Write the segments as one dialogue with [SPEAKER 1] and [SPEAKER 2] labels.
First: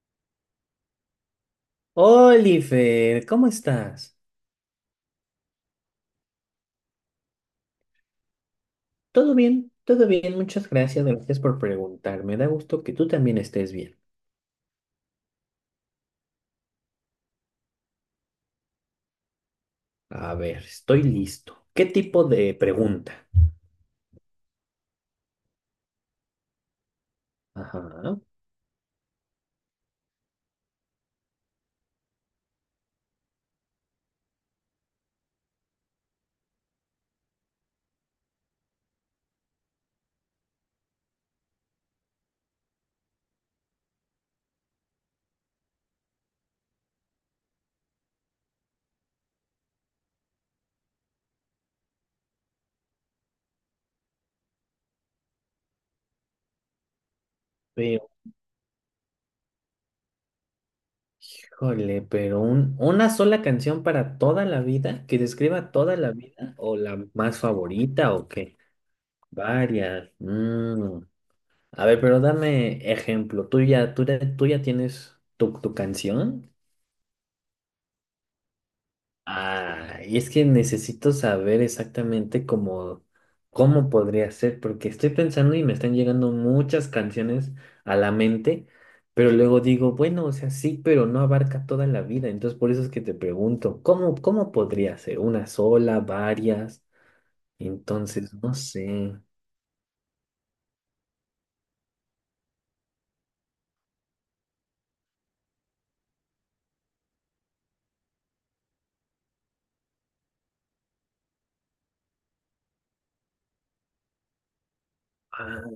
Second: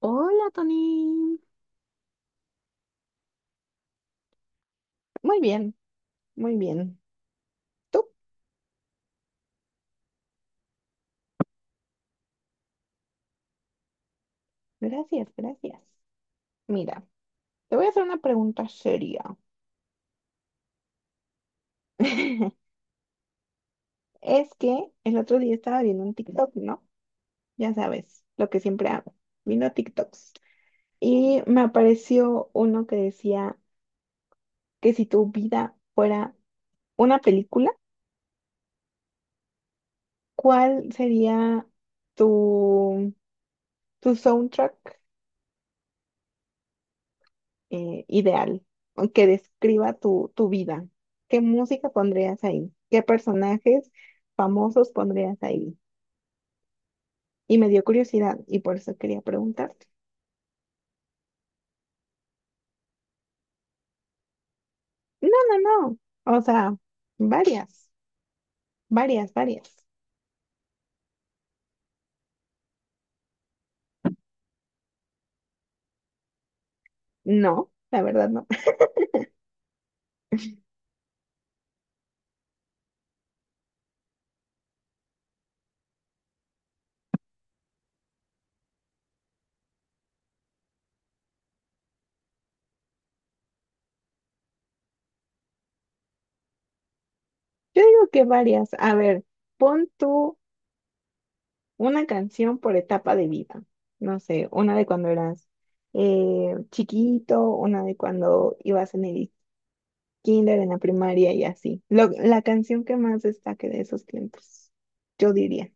[SPEAKER 1] Hola, Tony.
[SPEAKER 2] Oliver, ¿cómo estás?
[SPEAKER 1] Muy bien, muy bien. ¿Tú?
[SPEAKER 2] ¿Todo bien? Todo bien, muchas gracias, gracias por preguntar. Me da gusto que tú también estés bien.
[SPEAKER 1] Gracias, gracias. Mira, te voy a hacer una pregunta seria.
[SPEAKER 2] A ver, estoy listo. ¿Qué tipo de pregunta?
[SPEAKER 1] Es que el otro día estaba viendo un TikTok, ¿no? Ya
[SPEAKER 2] Ajá.
[SPEAKER 1] sabes, lo que siempre hago, viendo TikToks. Y me apareció uno que decía que si tu vida fuera una película, ¿cuál sería tu, tu soundtrack? ¿Ideal o que describa tu vida? ¿Qué música pondrías ahí? ¿Qué personajes famosos pondrías ahí? Y me dio
[SPEAKER 2] Pero,
[SPEAKER 1] curiosidad y por eso quería preguntarte.
[SPEAKER 2] híjole, pero una sola canción para toda la vida, que
[SPEAKER 1] No, no,
[SPEAKER 2] describa toda
[SPEAKER 1] no.
[SPEAKER 2] la
[SPEAKER 1] O
[SPEAKER 2] vida,
[SPEAKER 1] sea,
[SPEAKER 2] o la más
[SPEAKER 1] varias,
[SPEAKER 2] favorita, ¿o qué?
[SPEAKER 1] varias, varias.
[SPEAKER 2] Varias. Mm. A ver, pero dame ejemplo. ¿Tú ya tienes tu canción?
[SPEAKER 1] No, la verdad no.
[SPEAKER 2] Ah, y es que necesito saber exactamente cómo podría ser, porque estoy pensando y me están llegando muchas canciones a la mente, pero luego digo, bueno, o sea, sí, pero no abarca toda la vida. Entonces, por eso es que te pregunto, ¿cómo podría ser? ¿Una sola, varias?
[SPEAKER 1] Yo digo que
[SPEAKER 2] Entonces, no
[SPEAKER 1] varias. A
[SPEAKER 2] sé.
[SPEAKER 1] ver, pon tú una canción por etapa de vida. No sé, una de cuando eras chiquito, una de cuando ibas en el kinder, en la primaria y así. La canción que más destaque de esos tiempos, yo
[SPEAKER 2] Ah,
[SPEAKER 1] diría.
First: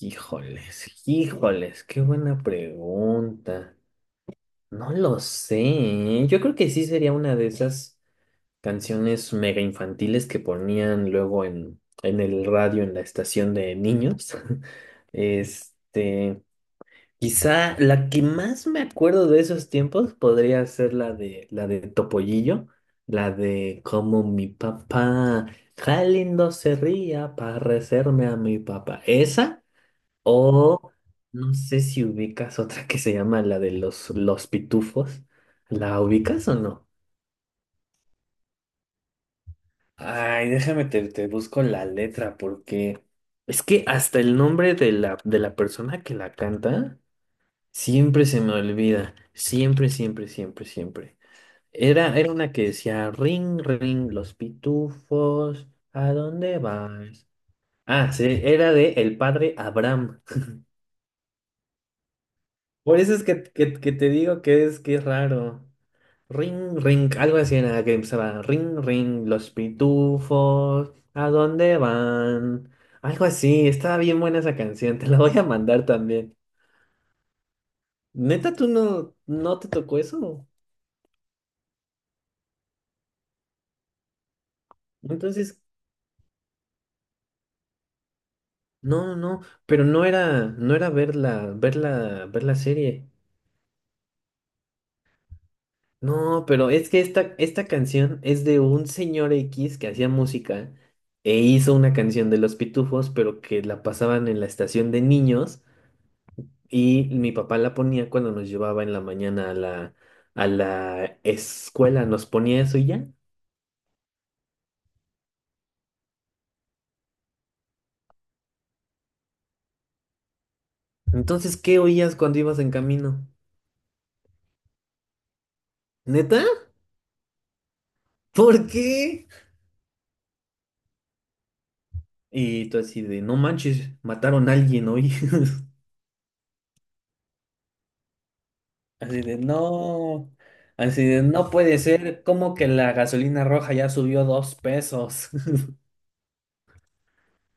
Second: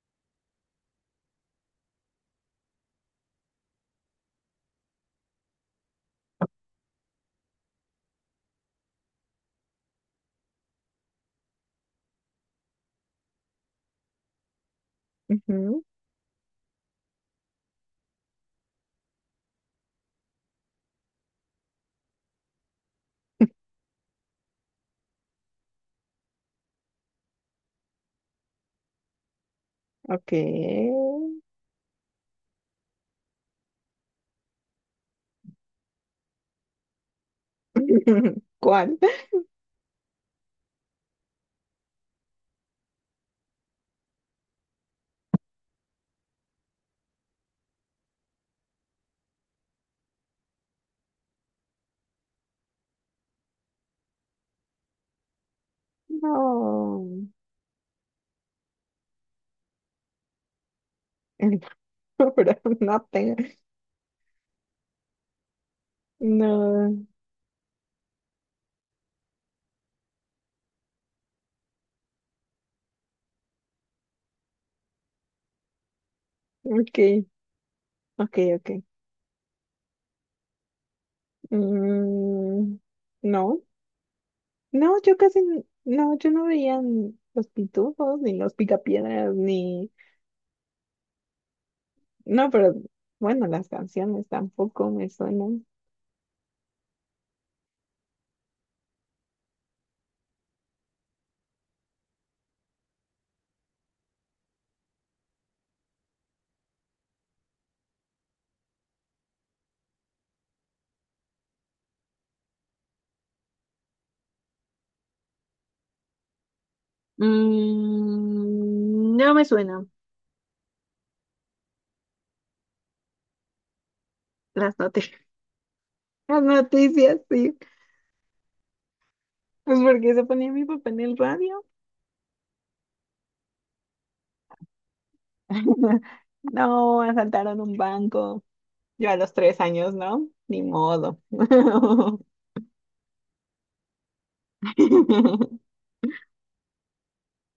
[SPEAKER 2] híjoles, híjoles, qué buena pregunta. No lo sé, ¿eh? Yo creo que sí sería una de esas canciones mega infantiles que ponían luego en, el radio, en la estación de niños.
[SPEAKER 1] Ujú,
[SPEAKER 2] Este, quizá la que más me acuerdo de esos tiempos podría ser la de Topollillo, la de como mi papá, qué lindo se ría parecerme a mi papá. Esa
[SPEAKER 1] ok.
[SPEAKER 2] o no sé si ubicas otra que se llama la de los pitufos. ¿La ubicas o no?
[SPEAKER 1] ¿Cuál?
[SPEAKER 2] Ay, déjame te busco la letra porque es que hasta el nombre de la persona que la canta siempre se me olvida. Siempre, siempre, siempre, siempre. Era una que decía ring, ring, los pitufos, ¿a dónde
[SPEAKER 1] No,
[SPEAKER 2] vas? Ah, sí, era de el padre Abraham.
[SPEAKER 1] el programa,
[SPEAKER 2] Por
[SPEAKER 1] no
[SPEAKER 2] eso es
[SPEAKER 1] tengo.
[SPEAKER 2] que te digo que es raro. Ring,
[SPEAKER 1] No,
[SPEAKER 2] ring, algo así en la que empezaba. Ring, ring, los pitufos, ¿a dónde van? Algo así, estaba bien buena esa canción, te la voy a mandar también.
[SPEAKER 1] ok, ok,
[SPEAKER 2] Neta, tú
[SPEAKER 1] ok.
[SPEAKER 2] no, no te tocó eso.
[SPEAKER 1] Mm, no, no, yo casi,
[SPEAKER 2] Entonces,
[SPEAKER 1] no, yo no veía los pitufos, ni los
[SPEAKER 2] no, no,
[SPEAKER 1] picapiedras,
[SPEAKER 2] no, pero
[SPEAKER 1] ni,
[SPEAKER 2] no era ver la, ver la, ver
[SPEAKER 1] no,
[SPEAKER 2] la
[SPEAKER 1] pero
[SPEAKER 2] serie.
[SPEAKER 1] bueno, las canciones tampoco me suenan.
[SPEAKER 2] No, pero es que esta canción es de un señor X que hacía música e hizo una canción de los pitufos, pero que la pasaban en la estación de niños. Y mi papá la ponía cuando nos llevaba en la mañana a la, escuela, nos ponía eso y ya.
[SPEAKER 1] Mm, no me suena.
[SPEAKER 2] Entonces, ¿qué oías cuando ibas en camino?
[SPEAKER 1] Las noticias, las
[SPEAKER 2] ¿Neta?
[SPEAKER 1] noticias, sí.
[SPEAKER 2] ¿Por qué?
[SPEAKER 1] Pues porque se ponía mi papá en el radio.
[SPEAKER 2] Y tú así de, no manches, mataron a alguien hoy.
[SPEAKER 1] No, asaltaron un banco. Yo a
[SPEAKER 2] Así
[SPEAKER 1] los
[SPEAKER 2] de,
[SPEAKER 1] tres años, ¿no?
[SPEAKER 2] no,
[SPEAKER 1] Ni
[SPEAKER 2] así
[SPEAKER 1] modo.
[SPEAKER 2] de, no puede ser, ¿cómo que la gasolina roja ya subió 2 pesos?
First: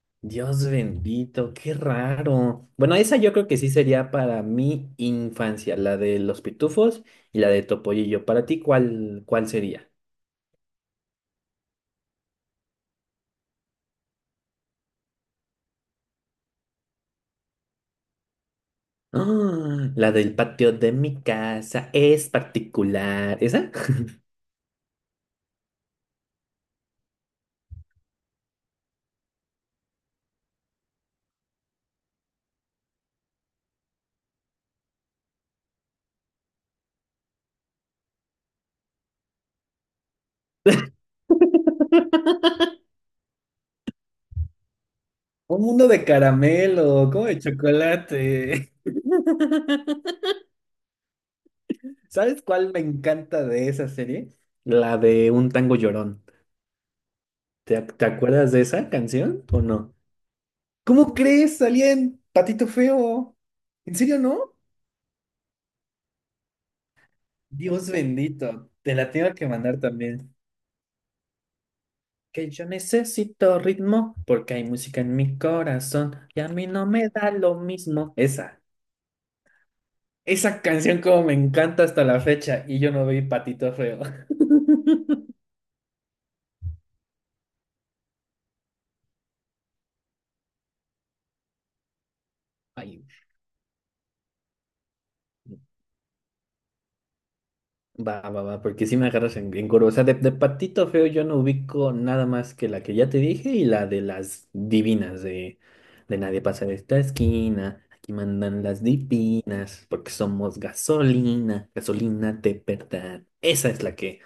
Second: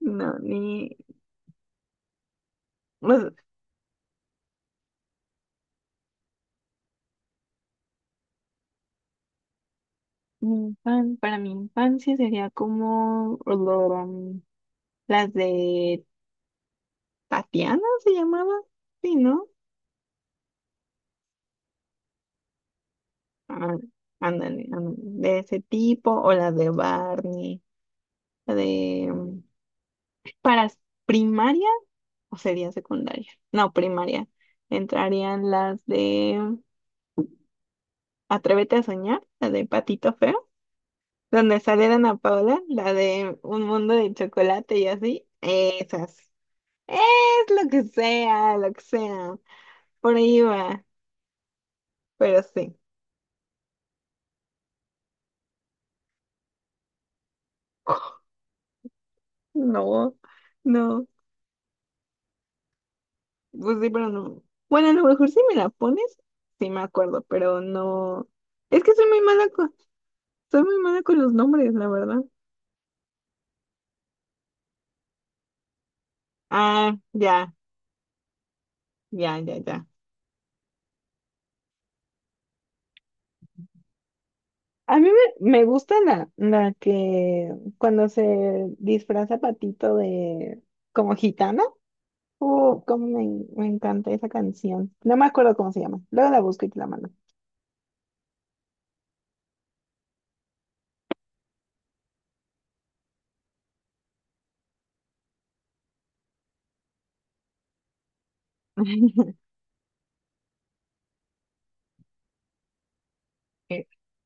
[SPEAKER 1] No,
[SPEAKER 2] Dios
[SPEAKER 1] ni...
[SPEAKER 2] bendito, qué raro. Bueno, esa
[SPEAKER 1] Pues,
[SPEAKER 2] yo creo que sí sería para mi infancia, la de los pitufos y la de Topollillo. Para ti, ¿cuál sería?
[SPEAKER 1] para mi infancia sería como las de Tatiana se llamaba, sí, ¿no?
[SPEAKER 2] Ah, la del patio de mi casa es particular. ¿Esa?
[SPEAKER 1] Ah, ándale, ándale, de ese tipo, o las de Barney, la de... Para primaria o sería secundaria, no, primaria, entrarían las de Atrévete a soñar, la de Patito Feo, donde sale Ana Paula, la de Un mundo de chocolate y así,
[SPEAKER 2] Un mundo de
[SPEAKER 1] esas. Es
[SPEAKER 2] caramelo, como de
[SPEAKER 1] lo que sea, lo
[SPEAKER 2] chocolate.
[SPEAKER 1] que sea. Por ahí va, pero
[SPEAKER 2] ¿Sabes cuál
[SPEAKER 1] sí.
[SPEAKER 2] me encanta de esa serie? La de Un Tango Llorón. ¿Te, te acuerdas de esa canción o no?
[SPEAKER 1] No, no.
[SPEAKER 2] ¿Cómo crees? Salía en Patito Feo.
[SPEAKER 1] Pues sí,
[SPEAKER 2] ¿En
[SPEAKER 1] pero
[SPEAKER 2] serio
[SPEAKER 1] no.
[SPEAKER 2] no?
[SPEAKER 1] Bueno, a lo mejor si me la pones, sí me acuerdo, pero
[SPEAKER 2] Dios
[SPEAKER 1] no.
[SPEAKER 2] bendito,
[SPEAKER 1] Es que
[SPEAKER 2] te
[SPEAKER 1] soy
[SPEAKER 2] la
[SPEAKER 1] muy
[SPEAKER 2] tengo que
[SPEAKER 1] mala con,
[SPEAKER 2] mandar también.
[SPEAKER 1] soy muy mala con los nombres, la verdad.
[SPEAKER 2] Que yo necesito ritmo porque hay música en mi corazón y a mí no
[SPEAKER 1] Ah,
[SPEAKER 2] me da
[SPEAKER 1] ya,
[SPEAKER 2] lo mismo. Esa,
[SPEAKER 1] ya, ya, ya.
[SPEAKER 2] esa canción como me encanta hasta la fecha y yo no vi patito feo.
[SPEAKER 1] A mí me gusta la que cuando se disfraza Patito de como gitana.
[SPEAKER 2] Ay,
[SPEAKER 1] Cómo me encanta esa canción. No me acuerdo cómo se llama. Luego la busco y te la mando.
[SPEAKER 2] va, va, va, porque si me agarras en, curva. O sea, de patito feo yo no ubico nada más que la que ya te dije y la de las divinas de, nadie pasa de esta esquina. Aquí mandan las divinas porque somos gasolina, gasolina de verdad. Esa es
[SPEAKER 1] E-
[SPEAKER 2] la que,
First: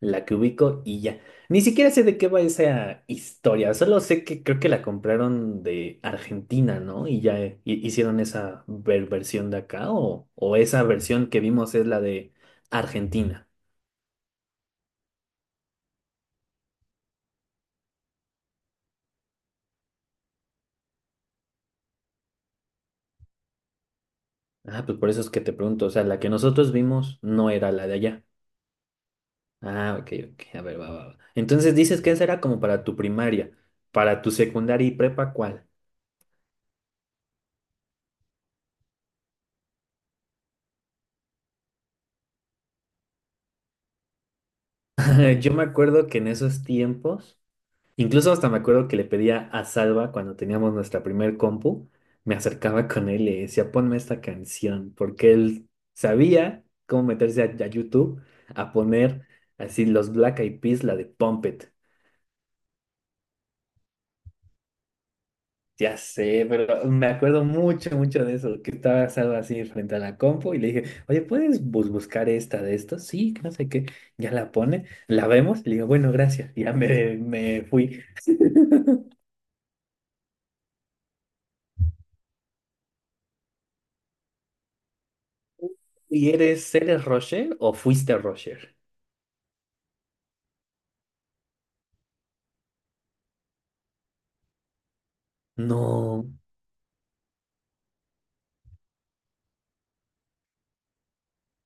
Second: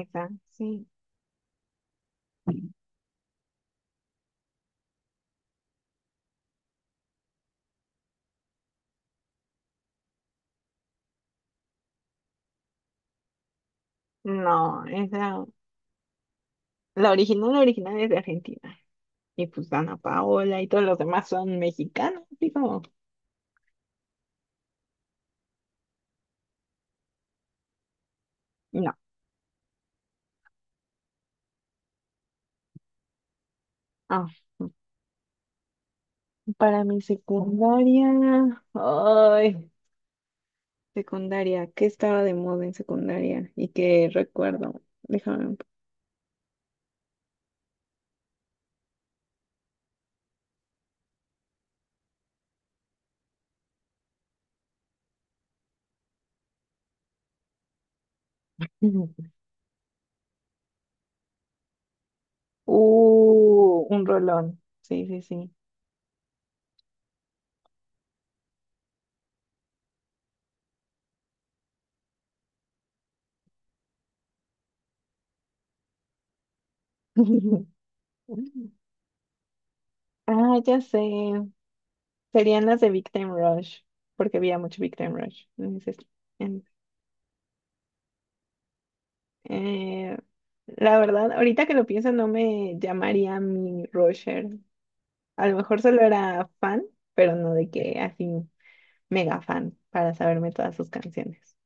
[SPEAKER 2] la que ubico
[SPEAKER 1] sí.
[SPEAKER 2] y ya. Ni siquiera sé de qué va esa historia. Solo sé que creo que la compraron de Argentina, ¿no? Y ya hicieron esa versión de acá o esa versión que vimos es la de Argentina.
[SPEAKER 1] No, esa, la original es de Argentina. Y pues Ana Paola y todos los demás son mexicanos. Digo,
[SPEAKER 2] Ah, pues por eso es que te pregunto, o sea, la que nosotros vimos no era la de allá.
[SPEAKER 1] no.
[SPEAKER 2] Ah, ok, ok, a ver, va, va, va. Entonces dices que esa era como para tu primaria, para
[SPEAKER 1] Ah,
[SPEAKER 2] tu secundaria y prepa, ¿cuál?
[SPEAKER 1] para mi secundaria, ay, secundaria, ¿qué estaba de moda en secundaria? ¿Y qué recuerdo?
[SPEAKER 2] Yo
[SPEAKER 1] Déjame.
[SPEAKER 2] me acuerdo que en esos tiempos, incluso hasta me acuerdo que le pedía a Salva cuando teníamos nuestra primer compu, me acercaba con él y le decía, ponme esta canción, porque él sabía cómo meterse a YouTube a poner
[SPEAKER 1] un-
[SPEAKER 2] así los Black Eyed Peas, la de Pump It.
[SPEAKER 1] Un rolón. Sí, sí, sí.
[SPEAKER 2] Ya sé, pero me acuerdo mucho, mucho de eso, que estaba asado así frente a la compu y le dije, oye, ¿puedes buscar esta de estos? Sí, que no sé qué. Ya la pone, la vemos, y le digo, bueno, gracias. Y ya me, me fui.
[SPEAKER 1] Ah, ya sé. Serían las de Big Time Rush, porque había mucho Big Time Rush. Entonces,
[SPEAKER 2] ¿Y eres,
[SPEAKER 1] en-
[SPEAKER 2] eres Roger o fuiste Roger?
[SPEAKER 1] eh, la verdad, ahorita que lo pienso, no me llamaría mi rusher. A lo mejor solo
[SPEAKER 2] No.
[SPEAKER 1] era fan, pero no de que así mega fan para saberme todas sus canciones.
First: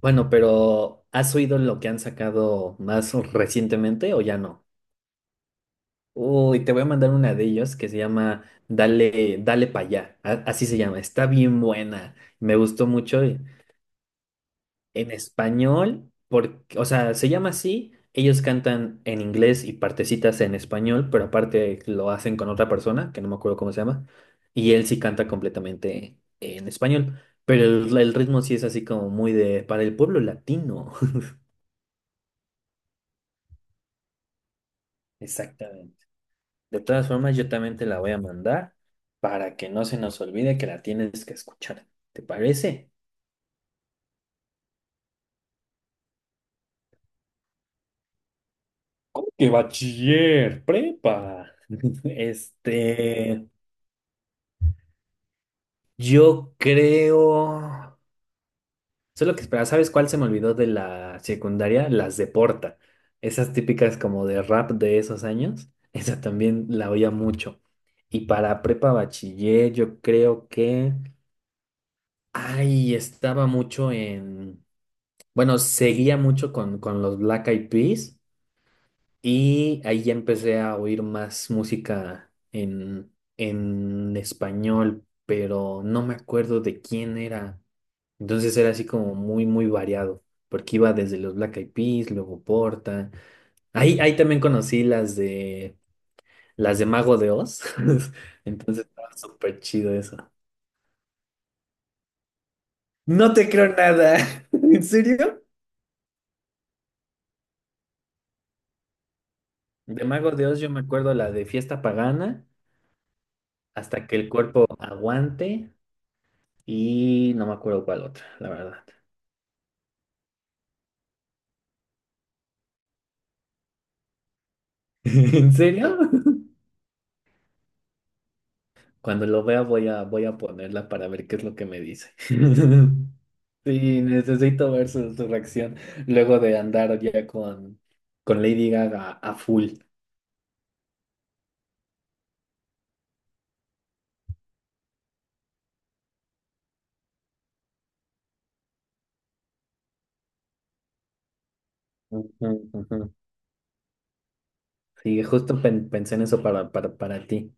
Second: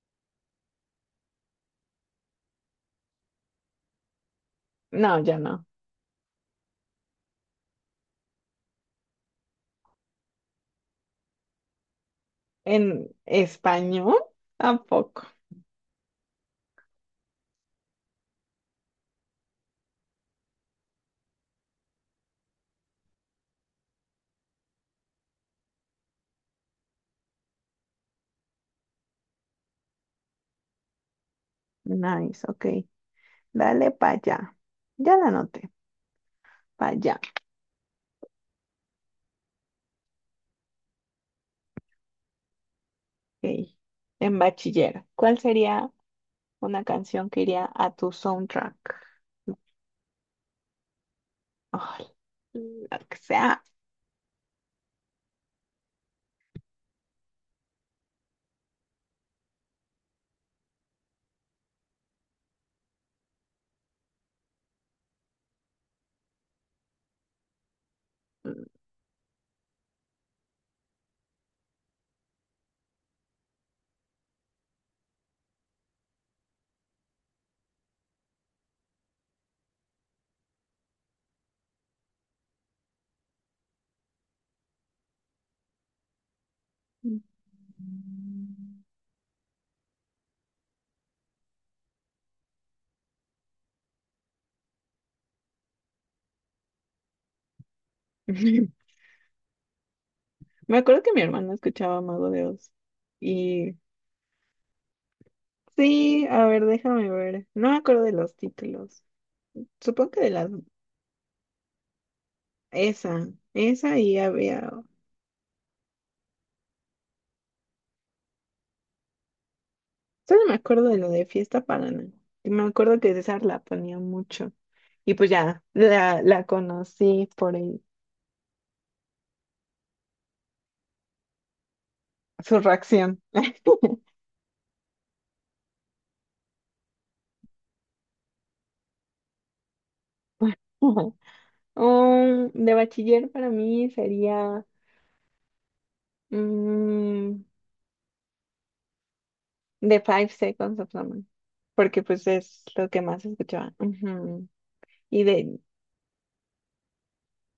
[SPEAKER 2] Bueno, pero ¿has oído lo que han sacado más recientemente o ya no?
[SPEAKER 1] No, yo no.
[SPEAKER 2] Uy, te voy a mandar una de ellos que se llama Dale, Dale para allá. A- Así se llama. Está bien buena. Me gustó
[SPEAKER 1] ¿En
[SPEAKER 2] mucho.
[SPEAKER 1] español? ¿A
[SPEAKER 2] En
[SPEAKER 1] poco?
[SPEAKER 2] español, porque, o sea, se llama así. Ellos cantan en inglés y partecitas en español, pero aparte lo hacen con otra persona, que no me acuerdo cómo se llama, y él sí canta completamente en español, pero el, ritmo sí es así como muy de, para el pueblo latino.
[SPEAKER 1] Nice, ok. Dale para allá. Ya la anoté.
[SPEAKER 2] Exactamente. De
[SPEAKER 1] Para
[SPEAKER 2] todas
[SPEAKER 1] allá.
[SPEAKER 2] formas, yo también te la voy a mandar para que no se nos olvide que la tienes que escuchar. ¿Te parece?
[SPEAKER 1] Ok. En bachiller. ¿Cuál sería una canción que iría a tu soundtrack?
[SPEAKER 2] ¿Cómo que bachiller? Prepa.
[SPEAKER 1] Ay, lo que
[SPEAKER 2] Este...
[SPEAKER 1] sea.
[SPEAKER 2] Yo creo. Solo que espera, ¿sabes cuál se me olvidó de la secundaria? Las de Porta. Esas típicas como de rap de esos años. Esa también la oía mucho. Y para prepa bachiller, yo creo que. Ay, estaba mucho en. Bueno, seguía mucho con, los Black Eyed Peas. Y ahí ya empecé a oír más música en español, pero no me acuerdo de quién era. Entonces era así como muy, muy variado, porque iba desde los Black Eyed Peas, luego Porta. Ahí también conocí las de Mago de Oz. Entonces estaba súper chido eso.
[SPEAKER 1] Me acuerdo que mi hermano escuchaba Mago de Oz.
[SPEAKER 2] No te creo
[SPEAKER 1] Y
[SPEAKER 2] nada. ¿En serio?
[SPEAKER 1] sí, a ver, déjame ver. No me acuerdo de los títulos.
[SPEAKER 2] De
[SPEAKER 1] Supongo que de
[SPEAKER 2] Mago de
[SPEAKER 1] las...
[SPEAKER 2] Oz yo me acuerdo la de Fiesta Pagana,
[SPEAKER 1] Esa, esa
[SPEAKER 2] hasta
[SPEAKER 1] y
[SPEAKER 2] que el cuerpo
[SPEAKER 1] había...
[SPEAKER 2] aguante y no me acuerdo cuál otra, la verdad.
[SPEAKER 1] Solo me acuerdo de lo de Fiesta Pagana. Y me acuerdo que César la ponía mucho. Y pues
[SPEAKER 2] ¿En
[SPEAKER 1] ya,
[SPEAKER 2] serio?
[SPEAKER 1] la conocí por él.
[SPEAKER 2] Cuando lo vea voy a ponerla para ver qué es lo que me dice.
[SPEAKER 1] Su reacción.
[SPEAKER 2] Sí, necesito ver su, reacción luego de andar ya con Lady Gaga a full.
[SPEAKER 1] De bachiller para mí sería mm, The Five Seconds of Summer, porque pues
[SPEAKER 2] Ujú,
[SPEAKER 1] es lo
[SPEAKER 2] ujú.
[SPEAKER 1] que más escuchaba. Ujú.
[SPEAKER 2] Sí,
[SPEAKER 1] Y
[SPEAKER 2] justo pensé en eso para, para ti.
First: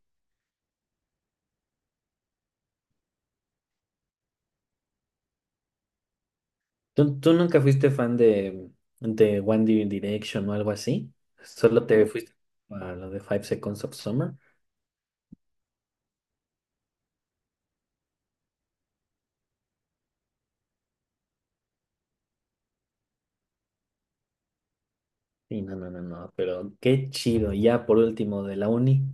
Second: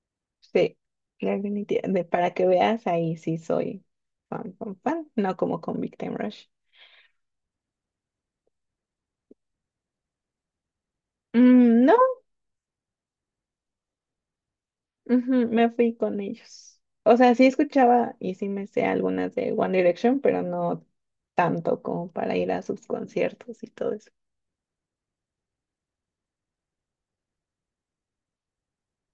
[SPEAKER 1] sí, para que veas, ahí sí soy fan, fan, fan, no como con Victim Rush.
[SPEAKER 2] ¿Tú nunca fuiste fan de One Direction o algo así?
[SPEAKER 1] Mm,
[SPEAKER 2] ¿Solo
[SPEAKER 1] no,
[SPEAKER 2] te fuiste para lo de Five Seconds of Summer?
[SPEAKER 1] ujú, me fui con ellos. O sea, sí escuchaba y sí me sé algunas de One Direction, pero no tanto como para ir a sus conciertos y todo eso.
[SPEAKER 2] Sí, no, no, no, no, pero qué chido. Y ya por último, de la uni.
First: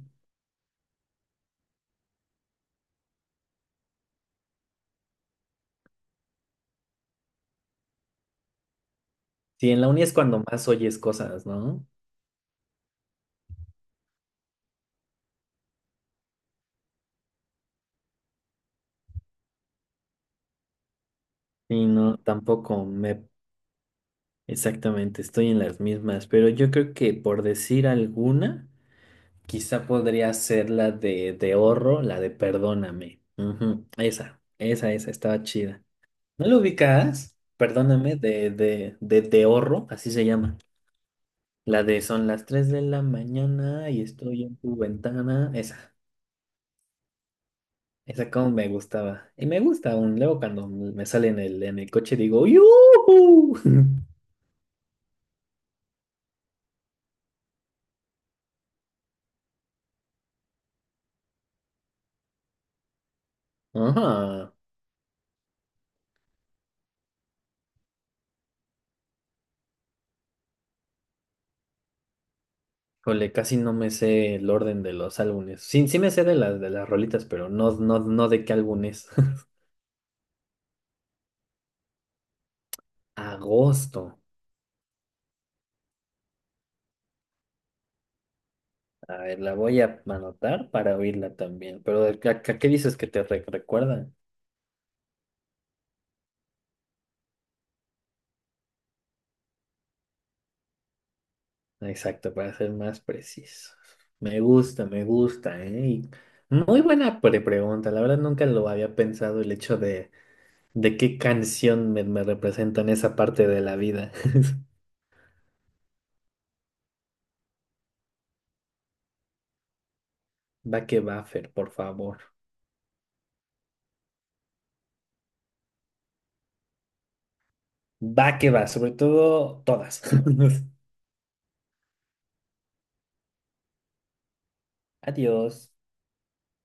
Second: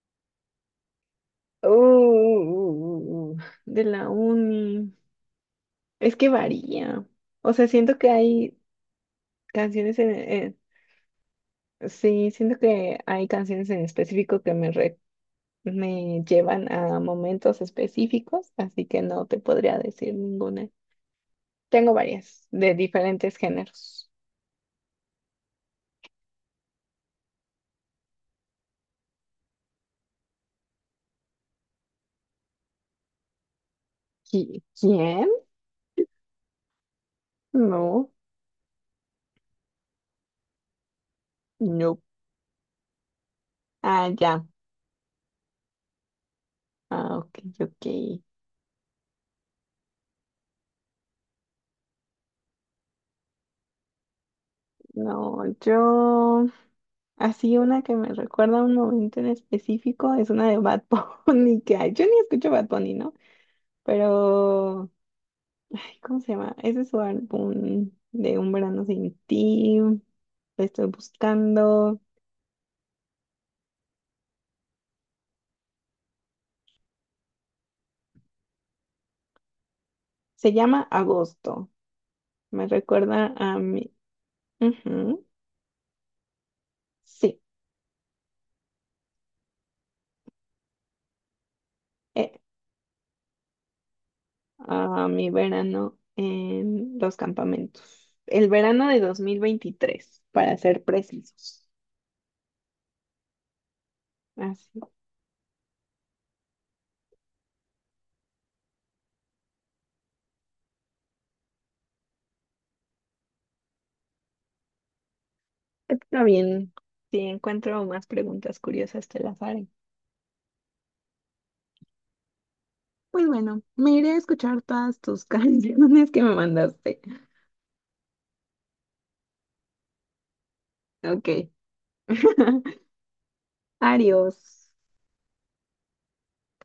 [SPEAKER 1] Uh, uh, uh, uh, uh, uh, de la uni. Es que varía. O sea, siento que hay
[SPEAKER 2] Sí, en la
[SPEAKER 1] canciones
[SPEAKER 2] uni
[SPEAKER 1] en...
[SPEAKER 2] es cuando más oyes cosas, ¿no?
[SPEAKER 1] sí, siento que hay canciones en específico que me llevan a momentos específicos, así que no te podría decir ninguna.
[SPEAKER 2] Sí,
[SPEAKER 1] Tengo
[SPEAKER 2] no,
[SPEAKER 1] varias de
[SPEAKER 2] tampoco. Me
[SPEAKER 1] diferentes géneros.
[SPEAKER 2] exactamente, estoy en las mismas, pero yo creo que por decir alguna, quizá podría ser la de, Horro, la de Perdóname. Ujú, Esa, esa, esa,
[SPEAKER 1] ¿Quién?
[SPEAKER 2] estaba chida. ¿No lo ubicas?
[SPEAKER 1] No,
[SPEAKER 2] Perdóname, de, de Horro, así se llama. La
[SPEAKER 1] no.
[SPEAKER 2] de son las 3 de la mañana y
[SPEAKER 1] Ah,
[SPEAKER 2] estoy
[SPEAKER 1] ya.
[SPEAKER 2] en tu ventana. Esa,
[SPEAKER 1] Ah, ok, ok.
[SPEAKER 2] esa como me gustaba. Y me gusta aún, luego cuando me sale en el, coche digo, ¡Yuhu!
[SPEAKER 1] No, yo... Así una que me recuerda a un momento en específico es una de Bad Bunny, que ay, yo ni escucho Bad Bunny, ¿no?
[SPEAKER 2] Ajá.
[SPEAKER 1] Pero, ay, ¿cómo se llama? Ese es su álbum de Un verano sin ti, lo estoy buscando.
[SPEAKER 2] Híjole, casi no me sé el orden de los álbumes. Sí, sí me sé de las rolitas, pero no, no, no de qué álbum es.
[SPEAKER 1] Se llama Agosto, me recuerda a mi,
[SPEAKER 2] Agosto.
[SPEAKER 1] ujú, sí,
[SPEAKER 2] A ver, la voy a anotar para oírla también. Pero ¿a, a-
[SPEAKER 1] eh,
[SPEAKER 2] a qué dices que te recuerda?
[SPEAKER 1] a mi verano en los campamentos. El verano de 2023, para ser precisos.
[SPEAKER 2] Exacto, para ser más preciso.
[SPEAKER 1] Así
[SPEAKER 2] Me gusta, ¿eh? Y muy buena pregunta. La verdad nunca lo había pensado el hecho de, qué canción me representa en esa parte de la vida.
[SPEAKER 1] está bien. Si encuentro más preguntas curiosas, te las haré.
[SPEAKER 2] Va que va, Fer, por favor.
[SPEAKER 1] Pues bueno, me iré a escuchar todas tus canciones que me mandaste.
[SPEAKER 2] Va que va, sobre todo todas.
[SPEAKER 1] Ok. Adiós.
[SPEAKER 2] Adiós.